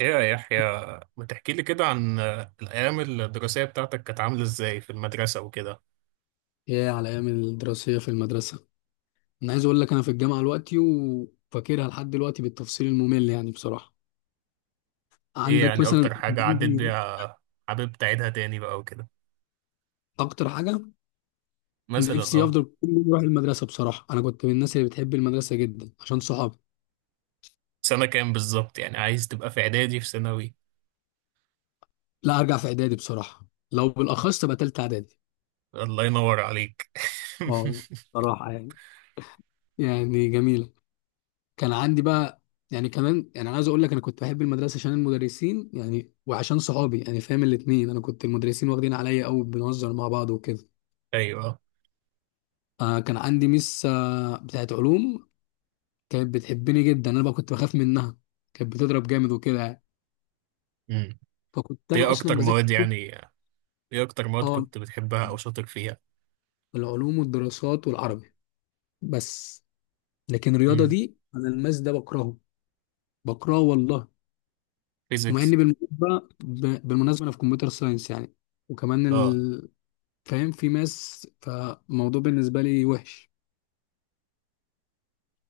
ايه يا يحيى، ما تحكي لي كده عن الايام الدراسيه بتاعتك كانت عامله ازاي في المدرسه وكده؟ يا على ايام الدراسيه في المدرسه. انا عايز اقول لك انا في الجامعه دلوقتي وفاكرها لحد دلوقتي بالتفصيل الممل، يعني بصراحه. ايه عندك يعني مثلا، اكتر حاجه عديت عندي بيها؟ حابب تعيدها تاني بقى وكده؟ اكتر حاجه مثلا نفسي افضل كل يوم اروح المدرسه، بصراحه انا كنت من الناس اللي بتحب المدرسه جدا عشان صحابي. سنه كام بالظبط؟ يعني عايز تبقى في اعدادي في ثانوي؟ لا، ارجع في اعدادي بصراحه، لو بالاخص تبقى تالته اعدادي. الله ينور عليك. اه، بصراحه يعني، يعني جميله. كان عندي بقى، يعني كمان، يعني انا عايز اقول لك انا كنت بحب المدرسه عشان المدرسين يعني وعشان صحابي يعني، فاهم الاتنين. انا كنت المدرسين واخدين عليا قوي، بنهزر مع بعض وكده. ايوه. آه، كان عندي ميس آه بتاعت علوم، كانت بتحبني جدا. انا بقى كنت بخاف منها، كانت بتضرب جامد وكده يعني. امم فكنت انا ايه اصلا اكتر بذاكر. مواد يعني؟ ايه اكتر مواد اه، كنت بتحبها او شاطر فيها؟ العلوم والدراسات والعربي بس. لكن الرياضه امم دي، انا الماس ده بكرهه، بكرهه والله. ومع فيزيكس؟ اني بالمناسبه بالمناسبه انا في كمبيوتر ساينس يعني، وكمان اه فاهم في ماس، فالموضوع بالنسبه لي وحش.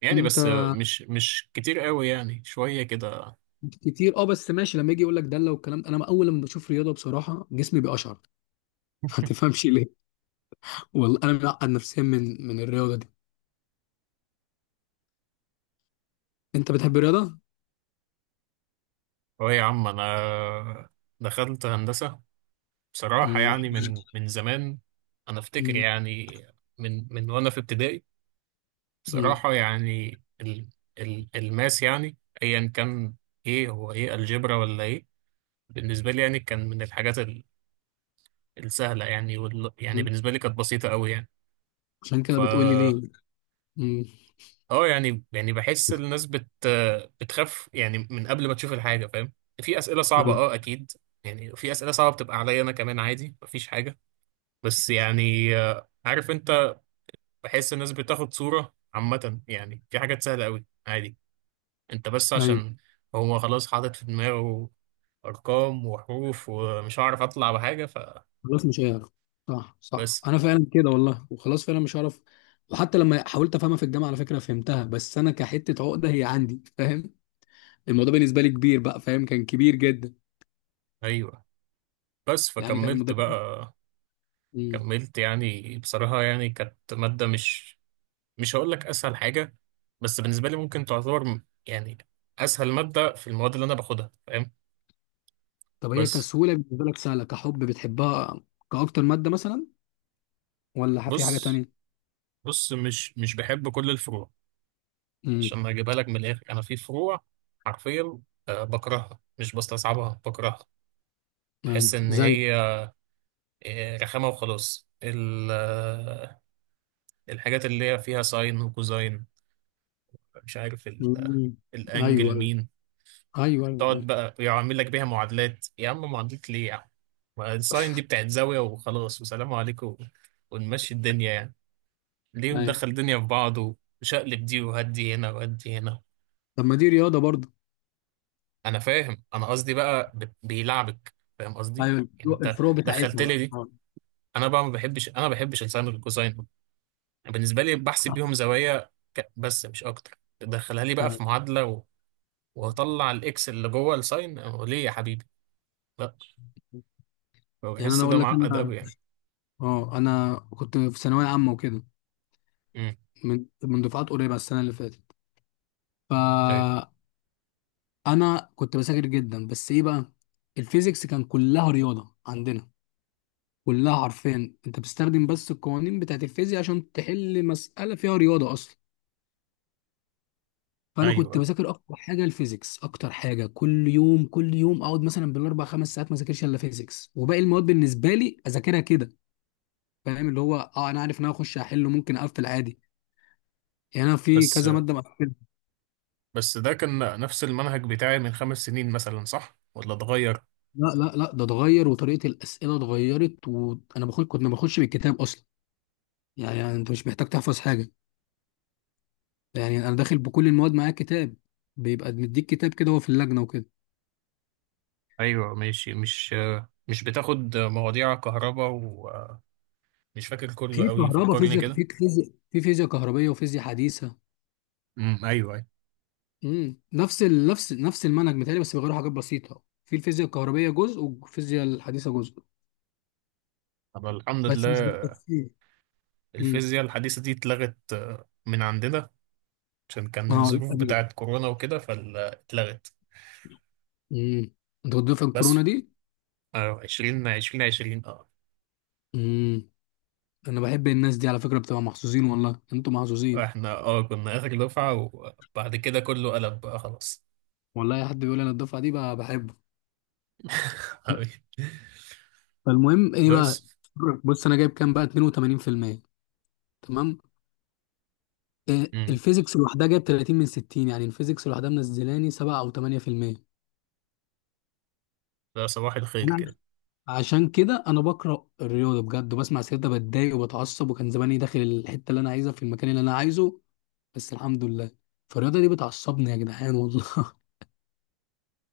يعني انت. بس، مش كتير قوي، يعني شويه كده. كتير اه، بس ماشي لما يجي يقول لك دله والكلام ده، انا اول لما بشوف رياضه بصراحه جسمي بيقشعر. ما تفهمش ليه. والله انا معقد نفسيا من الرياضه دي. انت بتحب الرياضه؟ اه يا عم، انا دخلت هندسة بصراحة، مم. يعني من زمان. انا افتكر يعني، من وانا في ابتدائي. مم. بصراحة يعني، ال الماس يعني ايا كان، ايه هو، ايه الجبرا ولا ايه؟ بالنسبة لي يعني كان من الحاجات السهلة، يعني وال، يعني مم. بالنسبة لي كانت بسيطة قوي يعني. عشان كده فا بتقولي ليه. مم. اه يعني، بحس الناس بتخاف يعني من قبل ما تشوف الحاجة، فاهم؟ في أسئلة صعبة ايوه. اكيد. يعني في أسئلة صعبة بتبقى عليا انا كمان، عادي مفيش حاجة. بس يعني عارف انت، بحس الناس بتاخد صورة عامة، يعني في حاجات سهلة قوي عادي. انت بس ايوه. عشان هو خلاص حاطط في دماغه ارقام وحروف، ومش هعرف اطلع بحاجة، خلاص مش هيعرف. صح صح، فبس. انا فعلا كده والله، وخلاص فعلا مش هعرف. وحتى لما حاولت افهمها في الجامعه على فكره فهمتها، بس انا كحته عقده هي عندي فاهم. الموضوع بالنسبه لي كبير بقى فاهم، كان كبير جدا. ايوه. بس يعني كان فكملت المدرس. بقى. مم. كملت يعني بصراحة، يعني كانت مادة مش، هقول لك اسهل حاجة. بس بالنسبة لي ممكن تعتبر يعني اسهل مادة في المواد اللي انا باخدها، فاهم؟ طب هي بس. كسهوله بالنسبه لك سهله، كحب بتحبها كاكتر ماده مثلا؟ ولا في حاجه بص تانية؟ بص مش بحب كل الفروع. امم. عشان ما اجيبها لك من الاخر، انا في فروع حرفيا بكرهها، مش بستصعبها، بكرهها. ايوه بحس ان زي. هي رخامه وخلاص. الحاجات اللي هي فيها ساين وكوزاين. مش عارف مم. ايوه الانجل مين. ايوه ايوه ايوه. وتقعد ايوه. بقى يعمل لك بيها معادلات. يا عم، معادلات ليه يا عم؟ ما الساين دي بتاعت زاويه وخلاص وسلام عليكم، ونمشي الدنيا يعني. ليه أيوة. مدخل الدنيا في بعض؟ وشقلب دي، وهدي هنا وهدي هنا. طب ما دي رياضه برضه. انا فاهم، انا قصدي بقى بيلعبك، فاهم قصدي؟ ايوه يعني الفروق، انت الفروق دخلت بتاعتنا لي بقى دي. آه. انا بقى ما بحبش، ما بحبش الساين والكوساين. بالنسبه لي بحسب بيهم زوايا بس مش اكتر. تدخلها لي بقى آه. في معادله و... وهطلع الاكس اللي جوه الساين، أو ليه يا حبيبي؟ لا، يعني انا بحس ده اقول لك معقد انا، قوي يعني. اه انا كنت في ثانويه عامه وكده، امم، من دفعات قريبه السنه اللي فاتت. ايوه فانا كنت بذاكر جدا، بس ايه بقى؟ الفيزيكس كان كلها رياضه عندنا، كلها. عارفين انت بتستخدم بس القوانين بتاعت الفيزياء عشان تحل مساله فيها رياضه اصلا. فانا كنت ايوه. بذاكر اكتر حاجه الفيزيكس، اكتر حاجه كل يوم، كل يوم اقعد مثلا بالاربع خمس ساعات ما اذاكرش الا فيزيكس، وباقي المواد بالنسبه لي اذاكرها كده. فاهم اللي هو اه، انا عارف ان انا اخش احله ممكن اقفل عادي. يعني انا في بس كذا ماده مقفلها. بس ده كان نفس المنهج بتاعي من 5 سنين مثلا، صح ولا اتغير؟ لا لا لا، ده اتغير وطريقه الاسئله اتغيرت، وانا بخش كنت ما باخدش بالكتاب اصلا. يعني انت مش محتاج تحفظ حاجه. يعني انا داخل بكل المواد معايا كتاب، بيبقى مديك كتاب كده هو في اللجنه وكده. ايوه ماشي. مش بتاخد مواضيع كهرباء، ومش فاكر كله في قوي، كهرباء فكرني فيزياء، كده. في فيزياء، في فيزياء كهربيه وفيزياء حديثه. امم، ايوه ايوه. امم، نفس ال... نفس نفس المنهج متهيألي، بس بيغيروا حاجات بسيطة في الفيزياء الكهربية جزء والفيزياء الحديثة جزء. طب الحمد بس مش لله. بالتفصيل. امم. الفيزياء الحديثة دي اتلغت من عندنا. عشان كان اه لأ الظروف دي جامدة. بتاعت كورونا وكده، فاتلغت امم. انت كنت في بس. الكورونا دي؟ عشرين عشرين عشرين امم. انا بحب الناس دي على فكرة، بتبقى محظوظين، والله انتوا محظوظين. احنا كنا آخر دفعة، وبعد كده كله قلب بقى خلاص. والله اي حد بيقول انا الدفعة دي بقى بحبه. حبيبي فالمهم ايه بقى؟ بس. بص انا جايب كام بقى؟ 82%. تمام. آه، امم الفيزيكس لوحدها جايب 30 من 60، يعني الفيزيكس لوحدها منزلاني 7 او 8%. ده صباح الخير كده. عشان كده انا بكره الرياضه بجد، وبسمع سيرتها بتضايق وبتعصب، وكان زماني داخل الحته اللي انا عايزها في المكان اللي انا عايزه. بس الحمد لله. فالرياضه دي بتعصبني يا جدعان والله.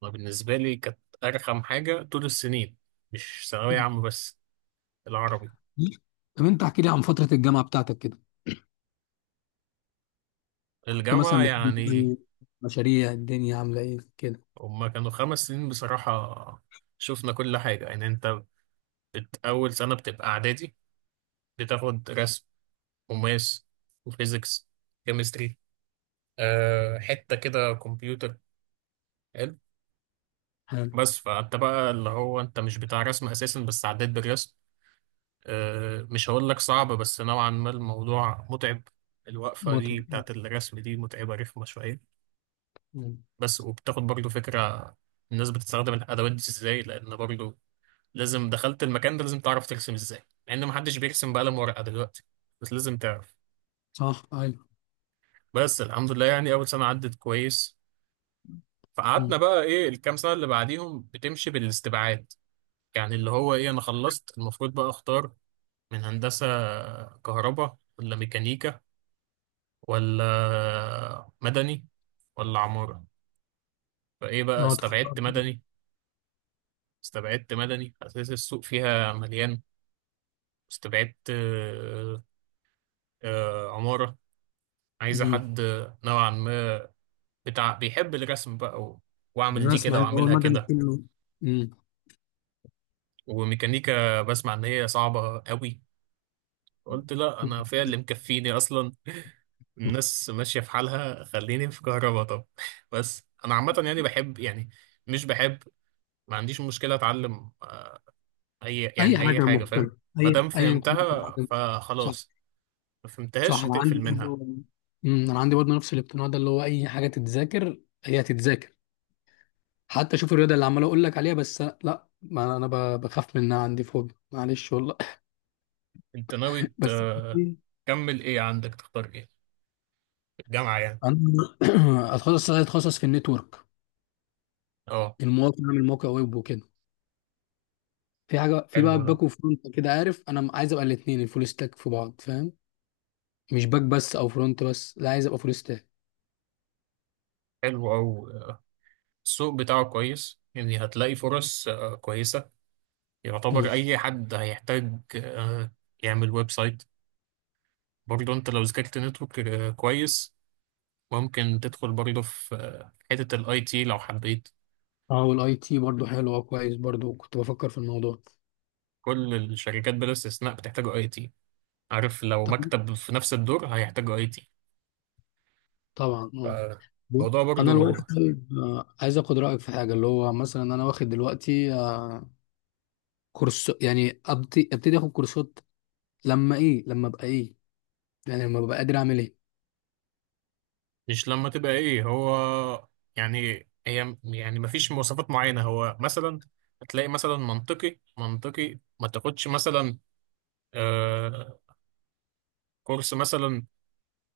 أنا بالنسبة لي كانت أرخم حاجة طول السنين، مش ثانوية عامة بس، العربي. طب انت احكي لي عن فتره الجامعه بتاعتك كده، كنت الجامعة مثلا بتعمل يعني، إيه؟ مشاريع الدنيا عامله ايه كده؟ هما كانوا 5 سنين بصراحة، شفنا كل حاجة يعني. انت أول سنة بتبقى إعدادي، بتاخد رسم وماس وفيزيكس كيمستري، حتة كده كمبيوتر، حلو. حلو. بس فأنت بقى اللي هو، أنت مش بتاع رسم أساسا، بس عديت بالرسم. مش هقول لك صعب، بس نوعا ما الموضوع متعب. الوقفة دي متعب. بتاعت الرسم دي متعبة، رخمة شوية. مم. بس وبتاخد برضو فكرة الناس بتستخدم الأدوات دي ازاي، لأن برضو لازم، دخلت المكان ده لازم تعرف ترسم ازاي، مع ان محدش بيرسم بقلم ورقه دلوقتي، بس لازم تعرف. صح ايوه. بس الحمد لله يعني، اول سنه عدت كويس. مم. فقعدنا بقى، ايه؟ الكام سنه اللي بعديهم بتمشي بالاستبعاد. يعني اللي هو ايه، انا خلصت، المفروض بقى اختار من هندسه، كهرباء ولا ميكانيكا، ولا مدني، ولا عماره. فايه بقى، اه تختار. استبعدت مدني. استبعدت مدني، اساس السوق فيها مليان. استبعدت عماره. عايزه مم. حد نوعا ما، بتاع بيحب الرسم بقى و... واعمل دي الرسم كده عارف، هو واعملها المدني كده. كله. مم. وميكانيكا بسمع ان هي صعبة قوي، قلت لا، انا فيها اللي مكفيني اصلا. الناس ماشية في حالها، خليني في كهربا طب. بس انا عامة يعني بحب، يعني مش بحب. ما عنديش مشكلة اتعلم اي، اي اي حاجه حاجة، فاهم؟ مختلفه، ما اي دام ايا كانت فهمتها الحاجة. فخلاص. ما صح فهمتهاش انا هتقفل عندي منها. برضه. أمم، انا عندي برضه نفس الاقتناع ده، اللي هو اي حاجه تتذاكر هي هتتذاكر. حتى شوف الرياضه اللي عمال اقول لك عليها، بس لا، ما انا بخاف منها عندي فوبيا، معلش والله. انت ناوي بس كتير. تكمل ايه؟ عندك تختار ايه؟ الجامعة يعني. انا اتخصص في النتورك، اه. المواقع، اعمل موقع ويب وكده. في حاجه في بقى حلو ده، باك وفرونت كده عارف، انا عايز ابقى الاثنين، الفول ستاك في بعض فاهم. مش باك بس او فرونت بس، لا عايز ابقى فول ستاك. حلو أوي. السوق بتاعه كويس يعني، هتلاقي فرص كويسة. أمم. يعتبر أي حد هيحتاج يعمل ويب سايت. برضه أنت لو ذاكرت نتورك كويس، ممكن تدخل برضه في حتة الأي تي لو حبيت. اه والاي تي برضه حلو، اه كويس، برضه كنت بفكر في الموضوع. كل الشركات بلا استثناء بتحتاج أي تي. عارف؟ لو طب- مكتب في نفس الدور هيحتاج أي تي. طبعا آه. بص، فالموضوع انا الوقت برضه. طالب آه، عايز اخد رايك في حاجه، اللي هو مثلا انا واخد دلوقتي آه، كورس، يعني ابتدي اخد كورسات. لما ايه؟ لما ابقى ايه؟ يعني لما ببقى قادر اعمل ايه؟ مش لما تبقى إيه هو، يعني هي يعني، مفيش مواصفات معينة، هو مثلا هتلاقي مثلا منطقي، منطقي ما تاخدش مثلا آه، كورس مثلا،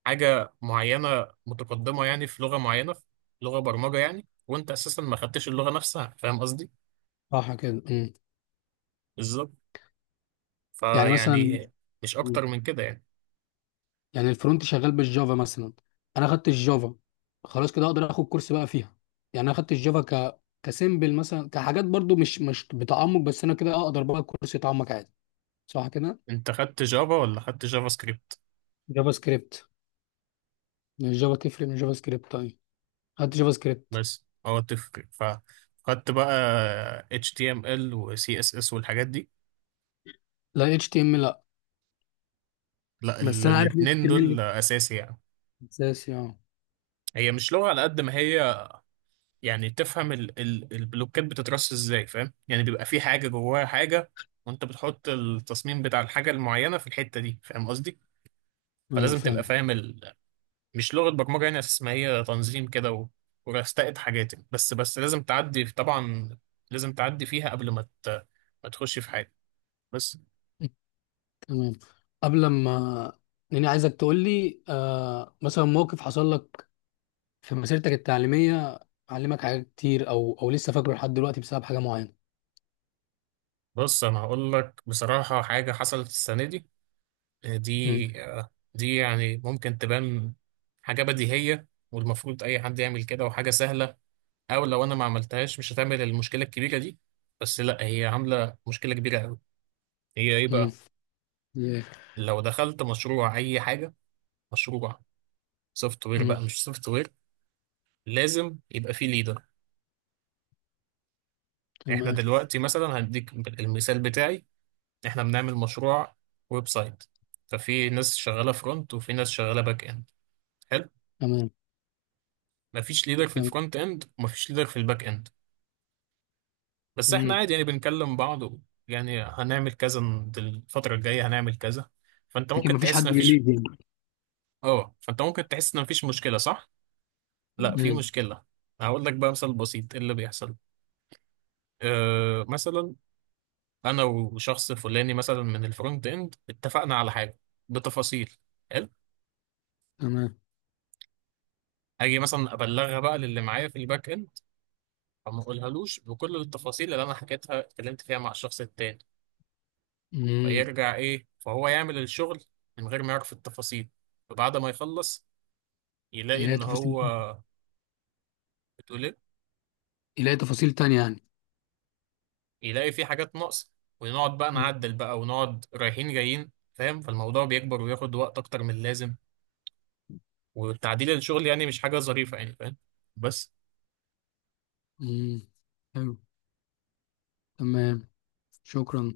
حاجة معينة متقدمة يعني في لغة معينة، في لغة برمجة يعني، وانت اساسا ما خدتش اللغة نفسها، فاهم قصدي؟ صح كده. أمم. بالظبط. يعني مثلا. فيعني مش أمم. اكتر من كده يعني. يعني الفرونت شغال بالجافا مثلا، انا خدت الجافا، خلاص كده اقدر اخد كورس بقى فيها. يعني انا خدت الجافا ك كسيمبل مثلا كحاجات برضو مش بتعمق، بس انا كده اقدر بقى كورس يتعمق عادي. صح كده. انت خدت جافا ولا خدت جافا سكريبت؟ جافا سكريبت. الجافا تفرق من جافا سكريبت؟ طيب، خدت جافا سكريبت. بس هو تفرق، فخدت بقى HTML و CSS والحاجات دي؟ لا HTML. لا، بس انا عارف اتش الاتنين تي ام ال دول اساسي يعني. اساسي اه. هي مش لغة على قد ما هي يعني تفهم ال البلوكات بتترص ازاي، فاهم؟ يعني بيبقى في حاجة جواها حاجة. وانت بتحط التصميم بتاع الحاجة المعينة في الحتة دي، فاهم قصدي؟ ايوه فلازم فاهم. تبقى فاهم مش لغة برمجة يعني، اساس ما هي تنظيم كده ورستقت حاجات يعني. بس لازم تعدي طبعا. لازم تعدي فيها قبل ما ما تخش في حاجة. بس. تمام. قبل ما. لاني عايزك تقول لي آه مثلا موقف حصل لك في مسيرتك التعليميه علمك حاجات كتير، او لسه فاكره لحد دلوقتي بسبب حاجه معينه. بص، انا هقول لك بصراحة حاجة حصلت السنة دي. امم. دي يعني ممكن تبان حاجة بديهية، والمفروض أي حد يعمل كده، وحاجة سهلة. او لو انا ما عملتهاش مش هتعمل المشكله الكبيره دي. بس لا، هي عامله مشكله كبيره قوي. هي ايه امم. بقى؟ ياه. لو دخلت مشروع اي حاجه، مشروع سوفت وير امم. بقى، مش سوفت وير، لازم يبقى فيه ليدر. احنا تمام. دلوقتي مثلا هديك المثال بتاعي، احنا بنعمل مشروع ويب سايت. ففي ناس شغاله فرونت وفي ناس شغاله باك اند، حلو. تمام. مفيش ليدر في تمام. الفرونت اند ومفيش ليدر في الباك اند. بس احنا امم. عادي يعني بنكلم بعض، يعني هنعمل كذا الفتره الجايه، هنعمل كذا. فانت لكن ممكن مفيش تحس حد ان مفيش... بيليد يعني. اه فانت ممكن تحس ان مفيش مشكله، صح؟ لا، في امم. مشكله. هقول لك بقى مثال بسيط ايه اللي بيحصل. مثلا انا وشخص فلاني مثلا من الفرونت اند، اتفقنا على حاجه بتفاصيل. حلو. تمام. اجي مثلا ابلغها بقى للي معايا في الباك اند، فما اقولهالوش بكل التفاصيل اللي انا حكيتها اتكلمت فيها مع الشخص التاني. امم. فيرجع ايه، فهو يعمل الشغل من غير ما يعرف التفاصيل. فبعد ما يخلص، يلاقي يلاقي ان تفاصيل. هو بتقول ايه؟ يلاقي تفاصيل تانية يعني. يلاقي في حاجات ناقصة. ونقعد بقى امم. نعدل بقى، ونقعد رايحين جايين، فاهم؟ فالموضوع بيكبر وياخد وقت أكتر من اللازم. والتعديل الشغل يعني مش حاجة ظريفة يعني، فاهم؟ بس. امم. حلو. تمام. شكرا.